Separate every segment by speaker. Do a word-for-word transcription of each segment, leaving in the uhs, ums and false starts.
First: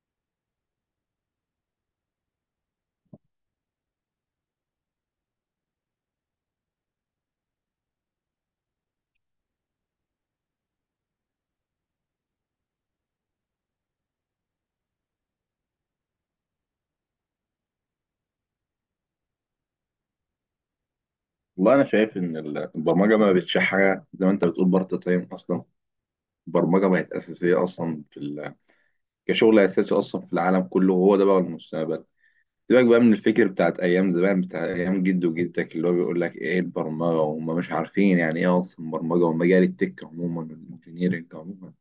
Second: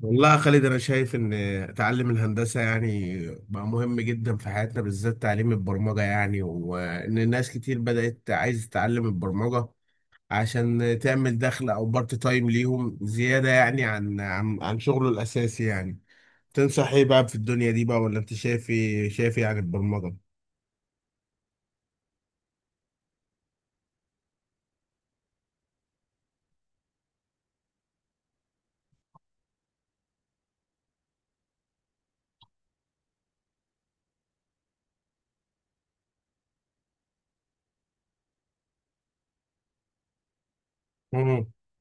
Speaker 1: والله يا خالد، انا شايف ان تعلم الهندسه يعني بقى مهم جدا في حياتنا، بالذات تعليم البرمجه يعني، وان الناس كتير بدات عايز تتعلم البرمجه عشان تعمل دخل او بارت تايم ليهم زياده يعني عن عن عن شغله الاساسي يعني. تنصح ايه بقى في الدنيا دي بقى؟ ولا انت شايف ايه شايف ايه عن البرمجه؟
Speaker 2: والله انا شايف ان ال- البرمجه ما بقتش حاجه زي ما انت بتقول بارت تايم اصلا. البرمجه بقت اساسيه اصلا في ال... كشغل اساسي اصلا في العالم كله، وهو ده بقى المستقبل. سيبك بقى من الفكر بتاعت ايام زمان، بتاع ايام جد وجدتك، اللي هو بيقول لك ايه البرمجه وهم مش عارفين يعني ايه اصلا برمجه، ومجال التك عموما والانجينيرنج عموما.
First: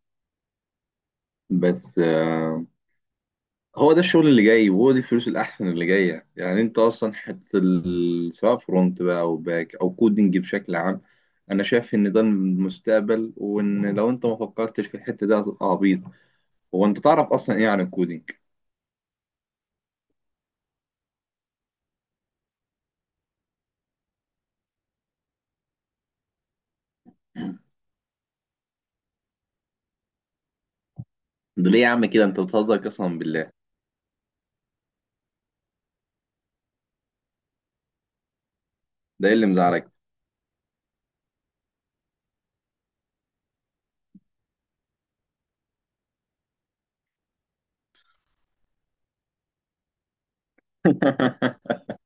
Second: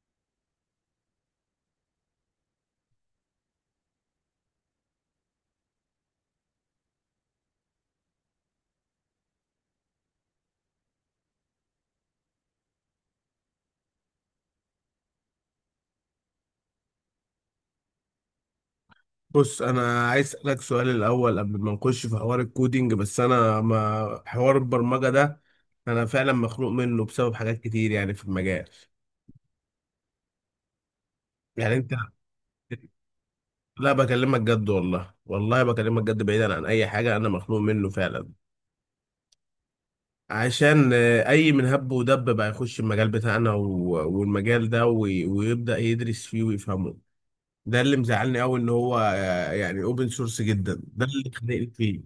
Speaker 2: بس آه، هو ده الشغل اللي جاي، وهو دي الفلوس الأحسن اللي جاية. يعني أنت أصلا حتة ال- سواء فرونت بقى أو باك أو كودنج بشكل عام، أنا شايف إن ده المستقبل، وإن لو أنت ما فكرتش في الحتة دي هتبقى عبيط. هو أنت تعرف أصلا إيه عن الكودنج؟
Speaker 1: بص، انا عايز اسالك سؤال الاول قبل ما نخش في حوار الكودينج، بس انا ما حوار البرمجه ده انا فعلا مخنوق منه بسبب حاجات كتير يعني في المجال.
Speaker 2: ده
Speaker 1: يعني
Speaker 2: ليه يا
Speaker 1: انت،
Speaker 2: عم كده أنت بتهزر؟ قسما بالله،
Speaker 1: لا بكلمك جد، والله والله بكلمك جد، بعيدا عن اي حاجه انا مخنوق منه فعلا.
Speaker 2: ده إيه اللي مزعلك؟
Speaker 1: عشان آه، اي من هب ودب بقى يخش المجال بتاعنا و- والمجال ده وي- ويبدا يدرس فيه ويفهمه. ده اللي مزعلني قوي ان هو، آه، يعني اوبن سورس جدا، ده اللي خانقني فيه.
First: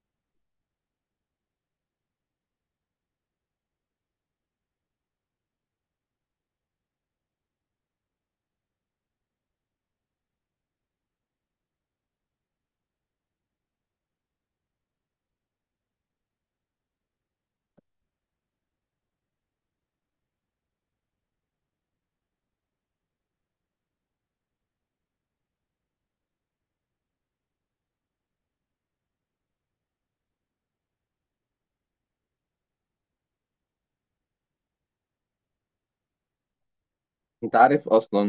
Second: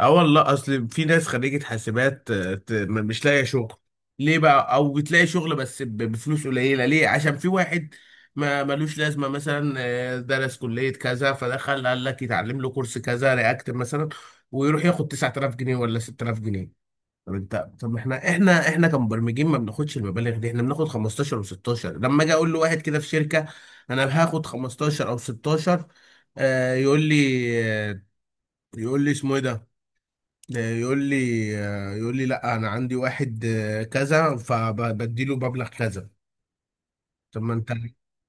Speaker 1: اه والله، اصل في ناس خريجة حاسبات آه، ت- م- مش لاقية شغل ليه بقى، او بتلاقي شغل بس ب- بفلوس قليلة. ليه؟ عشان في واحد ما ملوش لازمة، مثلا آه، درس كلية كذا فدخل قال لك يتعلم له كورس كذا، رياكت مثلا، ويروح ياخد تسعة آلاف جنيه ولا ستة آلاف جنيه. طب انت، طب ما احنا احنا احنا كمبرمجين ما بناخدش المبالغ دي، احنا بناخد خمستاشر و16. لما اجي اقول لواحد كده في شركة انا هاخد خمستاشر او ستاشر، آه، يقول لي، آه، يقول لي اسمه ايه ده، ده يقول لي، يقول لي لا انا عندي واحد آه، كذا فبديله مبلغ كذا. طب ما
Speaker 2: أنت
Speaker 1: انت،
Speaker 2: عارف أصلا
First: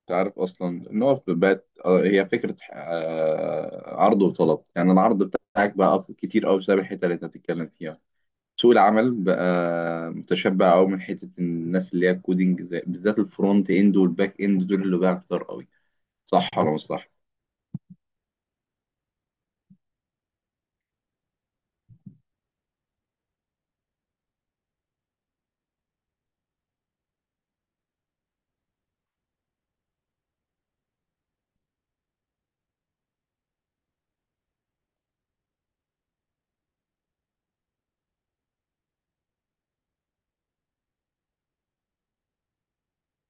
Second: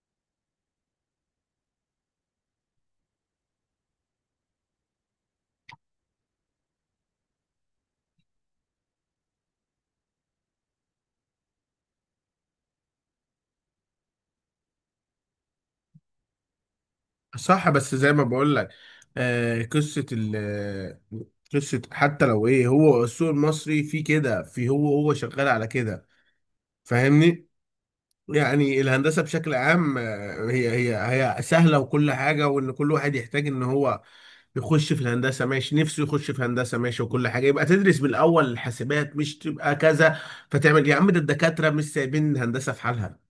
Speaker 2: أنت عارف أصلا إن هو في البات آه، هي فكرة آه، عرض وطلب. يعني العرض بتاعك بقى أف- كتير أوي بسبب الحتة اللي أنت بتتكلم فيها. سوق العمل بقى متشبع قوي من حته الناس اللي هي الكودينج، زي بالذات الفرونت اند والباك اند، دول اللي بقى كتار قوي. صح ولا مش صح؟
Speaker 1: صح بس زي ما بقول لك، آه، قصه ال قصه حتى لو ايه، هو السوق المصري فيه كده، في هو هو شغال على كده، فاهمني؟ يعني الهندسة بشكل عام آه، هي هي هي سهلة وكل حاجة، وإن كل واحد يحتاج إن هو يخش في الهندسة ماشي، نفسه يخش في هندسة ماشي، وكل حاجة يبقى تدرس من الأول، الحاسبات مش تبقى كذا فتعمل يا عم. ده الدكاترة مش سايبين الهندسة في حالها،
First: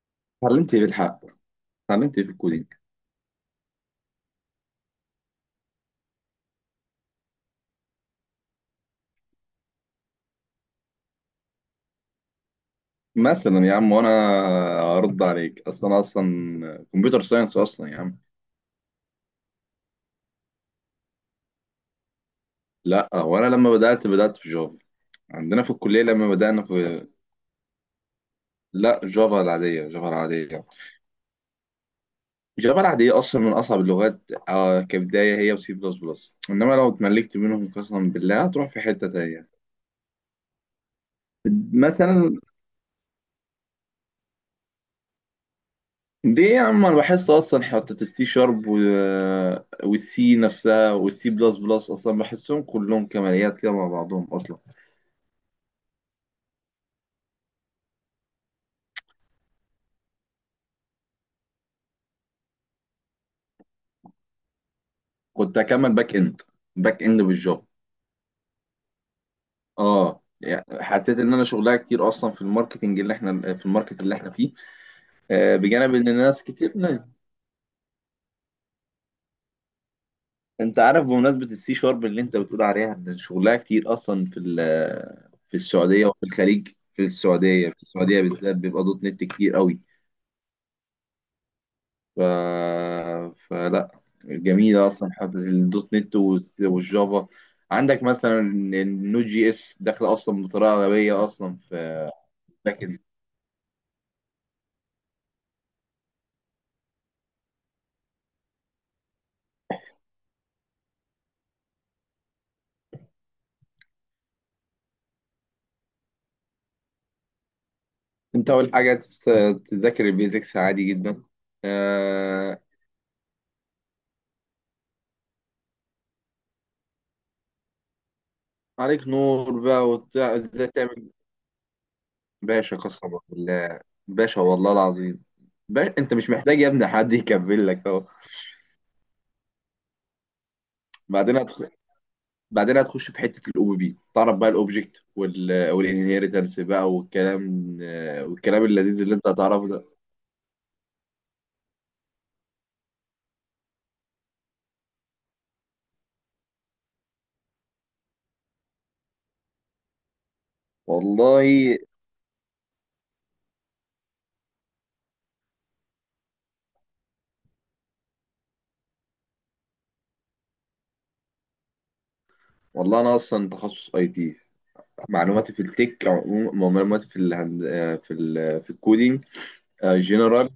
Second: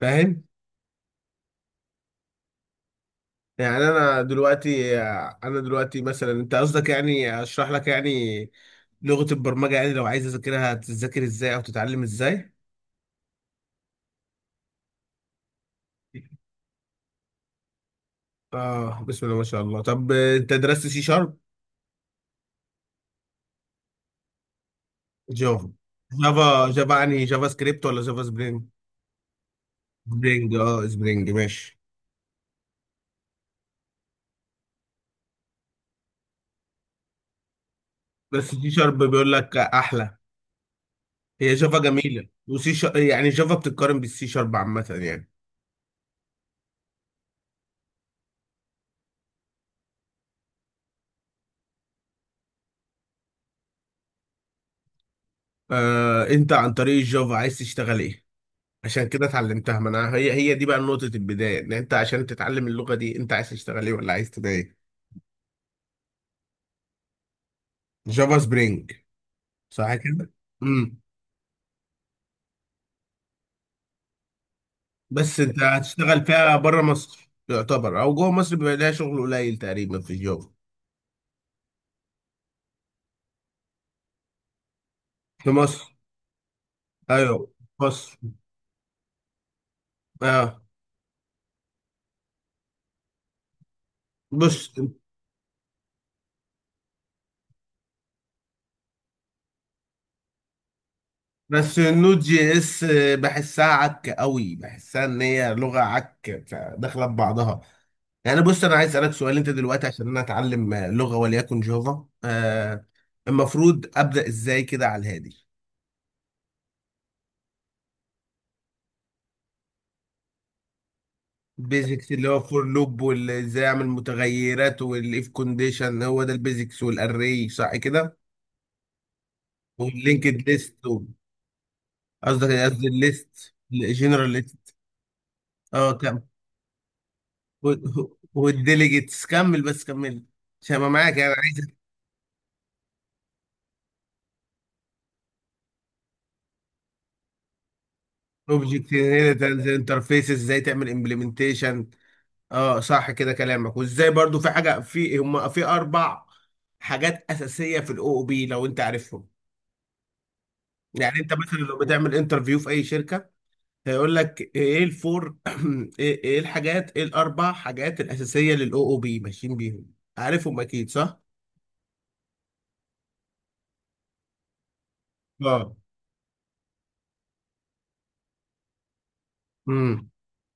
Speaker 1: فاهم؟
Speaker 2: اتعلمت ايه بالحق؟ اتعلمت ايه في الكودينج؟
Speaker 1: يعني أنا دلوقتي، آه، أنا دلوقتي مثلا أنت قصدك يعني أشرح لك يعني لغة البرمجة، يعني لو عايز أذاكرها تذاكر إزاي أو تتعلم إزاي؟
Speaker 2: مثلا يا عم، وانا ارد عليك اصلا، انا اصلا كمبيوتر ساينس اصلا يا عم.
Speaker 1: آه، بسم الله ما شاء الله. طب آه، أنت درست سي شارب؟
Speaker 2: لا، وانا لما بدات بدات في جافا، عندنا في
Speaker 1: جافا.
Speaker 2: الكليه لما بدانا
Speaker 1: جافا جافا
Speaker 2: في...
Speaker 1: يعني جافا سكريبت ولا جافا سبرينج؟
Speaker 2: لا، جافا العاديه. جافا
Speaker 1: سبرينج،
Speaker 2: العاديه
Speaker 1: اه سبرينج ماشي.
Speaker 2: جافا العاديه اصلا من اصعب اللغات، آه، كبدايه هي وسي بلس بلس، انما لو اتملكت منهم قسما بالله
Speaker 1: بس
Speaker 2: هتروح
Speaker 1: سي
Speaker 2: في
Speaker 1: شارب
Speaker 2: حته
Speaker 1: بيقول
Speaker 2: تانيه.
Speaker 1: لك احلى. هي جافا جميله،
Speaker 2: مثلا
Speaker 1: وسي شارب يعني جافا بتتقارن بالسي شارب عامه يعني.
Speaker 2: ليه يا عم، انا بحس اصلا حتة السي شارب و... والسي نفسها والسي بلس بلس اصلا، بحسهم كلهم كماليات كده مع بعضهم اصلا.
Speaker 1: آه، انت عن طريق الجافا عايز تشتغل ايه عشان كده اتعلمتها؟ ما انا هي هي دي بقى نقطه البدايه، ان انت عشان تتعلم اللغه دي انت عايز تشتغل ايه ولا عايز تبقى ايه.
Speaker 2: كنت اكمل باك اند باك اند بالجافا.
Speaker 1: جافا سبرينج، صح
Speaker 2: اه،
Speaker 1: كده؟
Speaker 2: يعني
Speaker 1: امم،
Speaker 2: حسيت ان انا شغلها كتير اصلا في الماركتنج اللي احنا في الماركت اللي احنا فيه.
Speaker 1: بس
Speaker 2: آه،
Speaker 1: انت
Speaker 2: بجانب ان
Speaker 1: هتشتغل
Speaker 2: الناس
Speaker 1: فيها
Speaker 2: كتير
Speaker 1: بره
Speaker 2: ناس.
Speaker 1: مصر يعتبر، او جوه مصر بيبقى لها شغل قليل تقريبا في الجافا.
Speaker 2: انت عارف، بمناسبة السي شارب اللي انت بتقول عليها ان شغلها كتير اصلا في ال-
Speaker 1: في
Speaker 2: في
Speaker 1: مصر،
Speaker 2: السعودية وفي الخليج. في
Speaker 1: ايوه.
Speaker 2: السعودية في
Speaker 1: بص،
Speaker 2: السعودية بالذات بيبقى دوت نت كتير قوي.
Speaker 1: اه،
Speaker 2: ف... فلا،
Speaker 1: بص،
Speaker 2: جميلة أصلا حتة الدوت نت والس- والجافا. عندك مثلا النود جي اس داخلة أصلا بطريقة غبية أصلا
Speaker 1: بس
Speaker 2: في
Speaker 1: النود جي اس
Speaker 2: لكن...
Speaker 1: بحسها عك قوي، بحسها ان هي لغه عك داخله ببعضها. يعني بص، انا عايز اسالك سؤال. انت دلوقتي عشان انا اتعلم لغه وليكن جافا آه، المفروض ابدا ازاي كده على الهادي؟
Speaker 2: أنت أول حاجة تس- تذاكر البيزكس عادي جدا.
Speaker 1: البيزكس اللي هو
Speaker 2: آه...
Speaker 1: فور لوب، وازاي اعمل متغيرات، والاف كونديشن، هو ده البيزكس والاري، صح كده؟
Speaker 2: عليك نور بقى، وبتاع
Speaker 1: واللينكد
Speaker 2: ازاي
Speaker 1: ليست،
Speaker 2: تعمل.
Speaker 1: قصدك
Speaker 2: باشا،
Speaker 1: قصدي
Speaker 2: قسما
Speaker 1: الليست،
Speaker 2: بالله.
Speaker 1: الجنرال
Speaker 2: باشا، والله
Speaker 1: ليست.
Speaker 2: العظيم.
Speaker 1: اه
Speaker 2: باشا، انت
Speaker 1: كمل،
Speaker 2: مش محتاج يا ابني حد يكمل لك، اهو.
Speaker 1: و- والديليجيتس، كمل بس كمل عشان ما معاك يعني،
Speaker 2: بعدين
Speaker 1: عايز
Speaker 2: هتخ... بعدين هتخش في حته الاو بي بي. تعرف بقى الاوبجكت وال والانهيرتنس بقى، والكلام آه، والكلام
Speaker 1: اوبجكت،
Speaker 2: اللذيذ اللي انت
Speaker 1: هنا
Speaker 2: هتعرفه
Speaker 1: تنزل
Speaker 2: ده.
Speaker 1: انترفيس، ازاي تعمل امبلمنتيشن. اه صح كده كلامك. وازاي برضو في حاجه في هم في اربع حاجات اساسيه في الاو او بي، لو انت عارفهم. يعني انت مثلا
Speaker 2: والله،
Speaker 1: لو بتعمل انترفيو في اي شركه هيقول لك ايه الفور ايه إيه الحاجات ايه الاربع حاجات الاساسيه للاو او بي، ماشيين بيهم عارفهم اكيد صح؟
Speaker 2: والله انا اصلا تخصص اي تي. معلوماتي في
Speaker 1: اه.
Speaker 2: التك عموما- معلوماتي في الهند آه، في ال في الكودينج
Speaker 1: امم.
Speaker 2: جنرال،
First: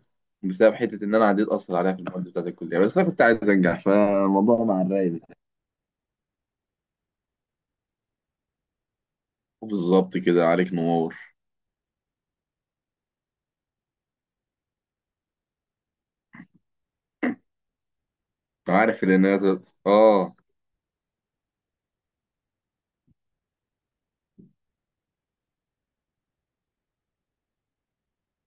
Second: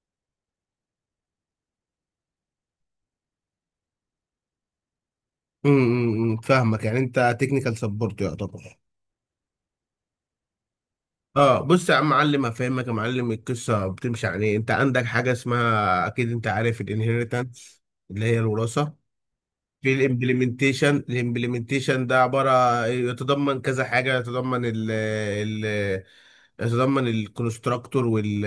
Speaker 2: بسبب حته ان انا عديت اصلا عليها في المواد بتاعت الكليه، بس انا كنت عايز انجح فالموضوع مع الراي بتاعي.
Speaker 1: امم أمم، فاهمك، يعني انت تكنيكال سبورت يعتبر.
Speaker 2: بالظبط كده، عليك نور.
Speaker 1: اه بص يا عم معلم، هفهمك يا معلم. القصه بتمشي عن ايه، انت عندك حاجه اسمها، اكيد انت عارف الانهيرتنس اللي هي الوراثه.
Speaker 2: عارف ان انا،
Speaker 1: في
Speaker 2: اه،
Speaker 1: الامبلمنتيشن، الامبلمنتيشن ده عباره يتضمن كذا حاجه، يتضمن ال ال يتضمن الكونستراكتور، وال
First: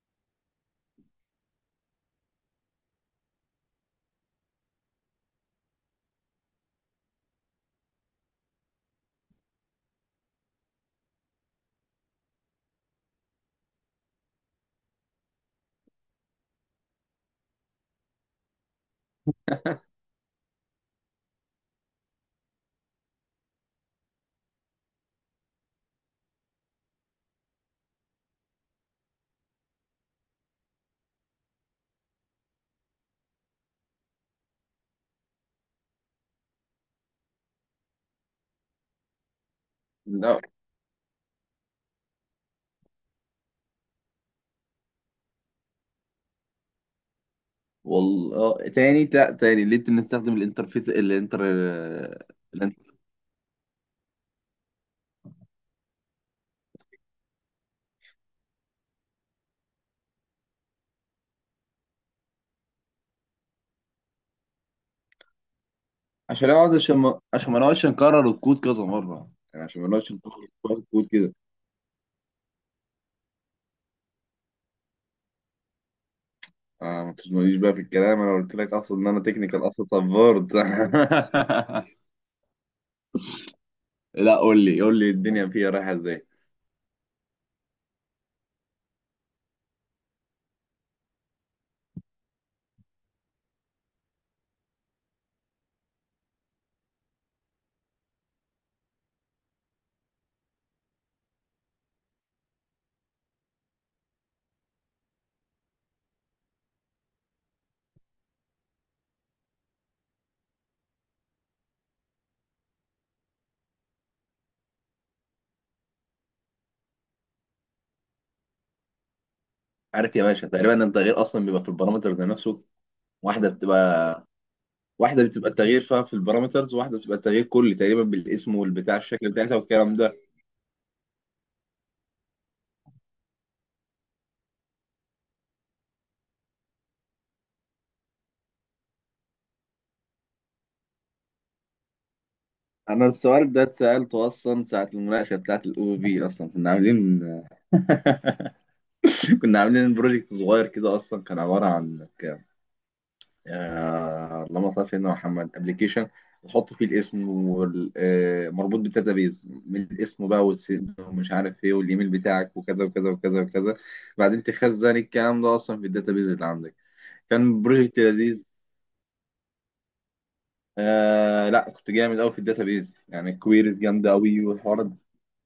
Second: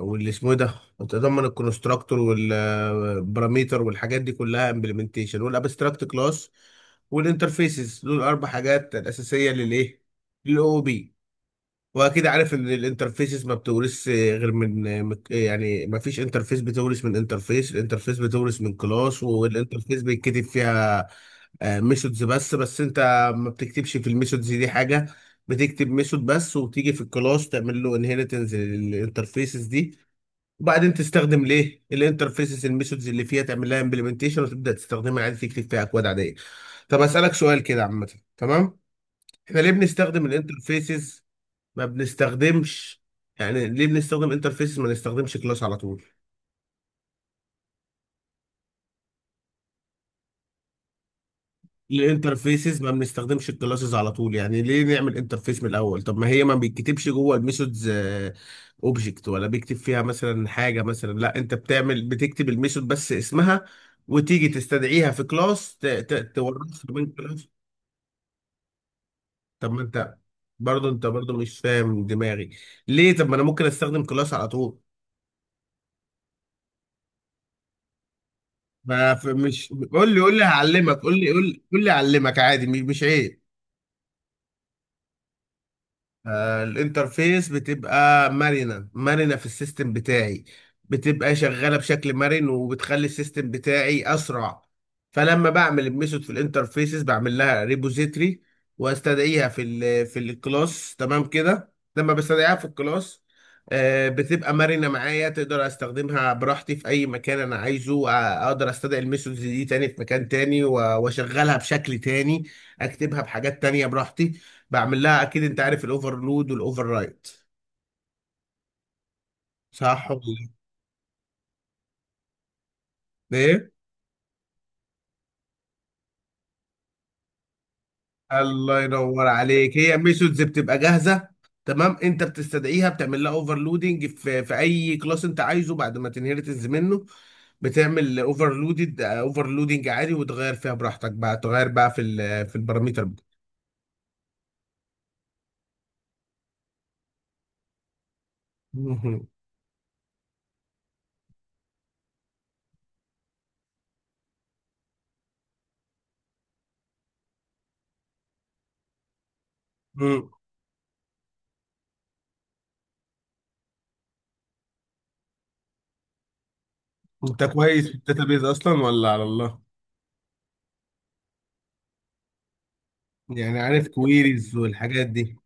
Speaker 1: واللي اسمه إيه ده يتضمن الكونستراكتور والباراميتر والحاجات دي كلها امبلمنتيشن، والابستراكت كلاس والانترفيسز، دول اربع حاجات الاساسيه للايه للاو بي. واكيد عارف ان الانترفيسز ما بتورث غير من من- يعني ما فيش انترفيس بتورث من انترفيس، الانترفيس بتورث من كلاس. والانترفيس بيتكتب فيها ميثودز بس، بس انت ما بتكتبش في الميثودز دي حاجه، بتكتب ميثود بس وتيجي في الكلاس تعمل له انهيرتنس للانترفيسز دي، وبعدين تستخدم ليه الانترفيسز، الميثودز اللي فيها تعمل لها امبلمنتيشن وتبدا تستخدمها عادي، تكتب فيها اكواد عاديه. طب اسالك سؤال كده عامه، تمام، احنا ليه بنستخدم
Speaker 2: لا.
Speaker 1: الانترفيسز؟ ما بنستخدمش، يعني ليه بنستخدم انترفيسز ما نستخدمش كلاس على طول؟
Speaker 2: والله تاني، لا تاني، ليه بنستخدم الانترفيس؟ الانتر
Speaker 1: ليه انترفيسز ما
Speaker 2: الانت-
Speaker 1: بنستخدمش الكلاسز على طول؟ يعني ليه نعمل انترفيس من الاول؟ طب ما هي ما بيتكتبش جوه الميثودز اوبجكت، ولا بيكتب فيها مثلا حاجه؟ مثلا لا، انت بتعمل بتكتب الميثود بس اسمها، وتيجي تستدعيها في كلاس، ت- ت-
Speaker 2: عشان اقعد
Speaker 1: تورثها
Speaker 2: عشان
Speaker 1: من
Speaker 2: ما
Speaker 1: كلاس.
Speaker 2: عشان ما نقعدش نكرر الكود كذا مره، يعني
Speaker 1: طب ما
Speaker 2: عشان ما نقعدش
Speaker 1: انت،
Speaker 2: نكرر
Speaker 1: برضه انت
Speaker 2: الكود كده.
Speaker 1: برضه مش فاهم دماغي ليه. طب ما انا ممكن استخدم كلاس على طول.
Speaker 2: آه، ما تزنونيش بقى في الكلام، انا قلت لك اصلا ان
Speaker 1: ما
Speaker 2: انا
Speaker 1: ف-
Speaker 2: تكنيكال
Speaker 1: مش
Speaker 2: اصلا،
Speaker 1: قول لي، قول لي
Speaker 2: صبرت
Speaker 1: هعلمك، قول لي، قول لي قول لي هعلمك عادي، مش مش عيب.
Speaker 2: لا، قول لي قول لي الدنيا فيها رايحه ازاي.
Speaker 1: آه، الانترفيس بتبقى مرنة، مرنة في السيستم بتاعي، بتبقى شغالة بشكل مرن، وبتخلي السيستم بتاعي أسرع. فلما بعمل الميثود في الانترفيسز، بعمل لها ريبوزيتري واستدعيها في ال في الكلاس. تمام كده، لما بستدعيها في الكلاس آه، بتبقى مرنة معايا، تقدر استخدمها براحتي في اي مكان انا عايزه. آه، اقدر استدعي الميثودز دي تاني في مكان تاني، و- واشغلها بشكل تاني، اكتبها بحاجات تانية براحتي، بعمل لها، اكيد انت عارف الاوفرلود والاوفر رايت، صح
Speaker 2: عارف
Speaker 1: ولا
Speaker 2: يا باشا
Speaker 1: إيه؟
Speaker 2: تقريبا إن التغيير اصلا بيبقى في البارامترز نفسه. واحده
Speaker 1: ايه،
Speaker 2: بتبقى واحده بتبقى التغيير فيها في البارامترز، وواحده بتبقى التغيير كلي تقريبا، بالاسم
Speaker 1: الله
Speaker 2: والبتاع
Speaker 1: ينور
Speaker 2: الشكل بتاعتها
Speaker 1: عليك.
Speaker 2: والكلام
Speaker 1: هي
Speaker 2: ده.
Speaker 1: ميثودز بتبقى جاهزه، تمام، انت بتستدعيها بتعمل لها اوفرلودنج في في اي كلاس انت عايزه بعد ما تنهرتنز منه، بتعمل اوفرلودد اوفرلودنج عادي، وتغير فيها براحتك بقى، تغير بقى في ال- في الباراميتر
Speaker 2: انا
Speaker 1: بقى.
Speaker 2: السؤال ده اتسالته اصلا ساعه المناقشه بتاعه الاو بي، اصلا كنا عاملين
Speaker 1: مهم.
Speaker 2: كنا عاملين بروجكت صغير كده، اصلا كان عباره عن ك- آه، اللهم صل على سيدنا محمد، ابلكيشن نحط فيه الاسم، والمربوط بالداتابيز من الاسم
Speaker 1: مم.
Speaker 2: بقى، والسن، ومش عارف ايه، والايميل بتاعك، وكذا وكذا وكذا وكذا. بعدين تخزن الكلام ده اصلا في الداتابيز اللي عندك.
Speaker 1: انت
Speaker 2: كان
Speaker 1: كويس في
Speaker 2: بروجكت لذيذ.
Speaker 1: الداتابيز اصلا ولا على الله؟
Speaker 2: آه لا، كنت جامد قوي في الداتابيز، يعني
Speaker 1: يعني
Speaker 2: كويريز
Speaker 1: عارف
Speaker 2: جامده قوي
Speaker 1: كويريز
Speaker 2: والحوارات.
Speaker 1: والحاجات دي.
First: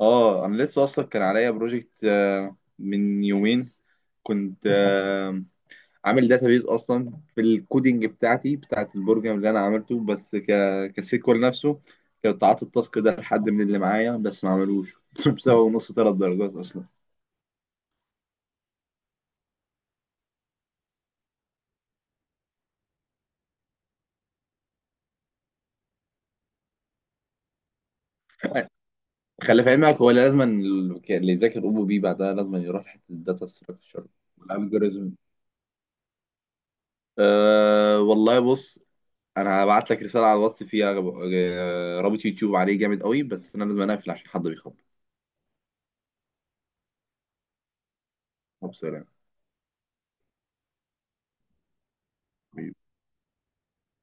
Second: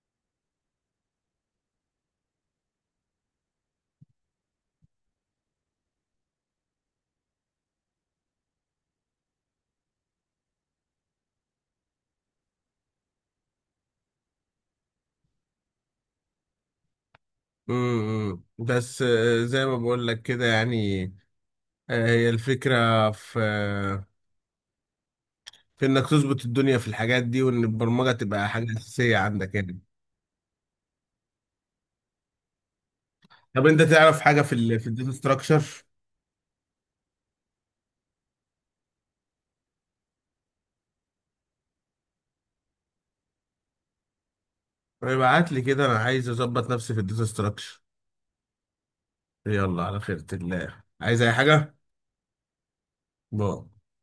Speaker 2: اه، انا لسه اصلا كان عليا بروجكت من يومين. كنت آه، عامل داتابيز اصلا في الكودينج بتاعتي بتاعت البروجرام اللي انا عملته، بس ك كسيكوال نفسه. كنت قعدت التاسك ده لحد من اللي معايا بس ما عملوش بسبب ونص ثلاث درجات اصلا.
Speaker 1: امم، بس آه، زي ما بقول لك كده يعني، آه، هي الفكرة في في انك تظبط الدنيا في الحاجات دي، وان البرمجة تبقى حاجة اساسية عندك
Speaker 2: خلي في
Speaker 1: يعني.
Speaker 2: علمك، هو لازم ال- اللي يذاكر او بي بعدها لازم يروح حته الداتا
Speaker 1: طب انت
Speaker 2: ستراكشر
Speaker 1: تعرف حاجة في ال في الداتا
Speaker 2: والالجوريزم.
Speaker 1: ستراكشر؟
Speaker 2: أه والله بص، انا هبعت لك رساله على الواتس فيها آه، رابط يوتيوب عليه جامد قوي، بس انا لازم اقفل عشان حد بيخبط،
Speaker 1: ابعت لي كده، انا عايز اظبط نفسي في الداتا ستراكشر.
Speaker 2: وبسلام.
Speaker 1: يلا على خيرة الله، عايز اي حاجة؟ باي.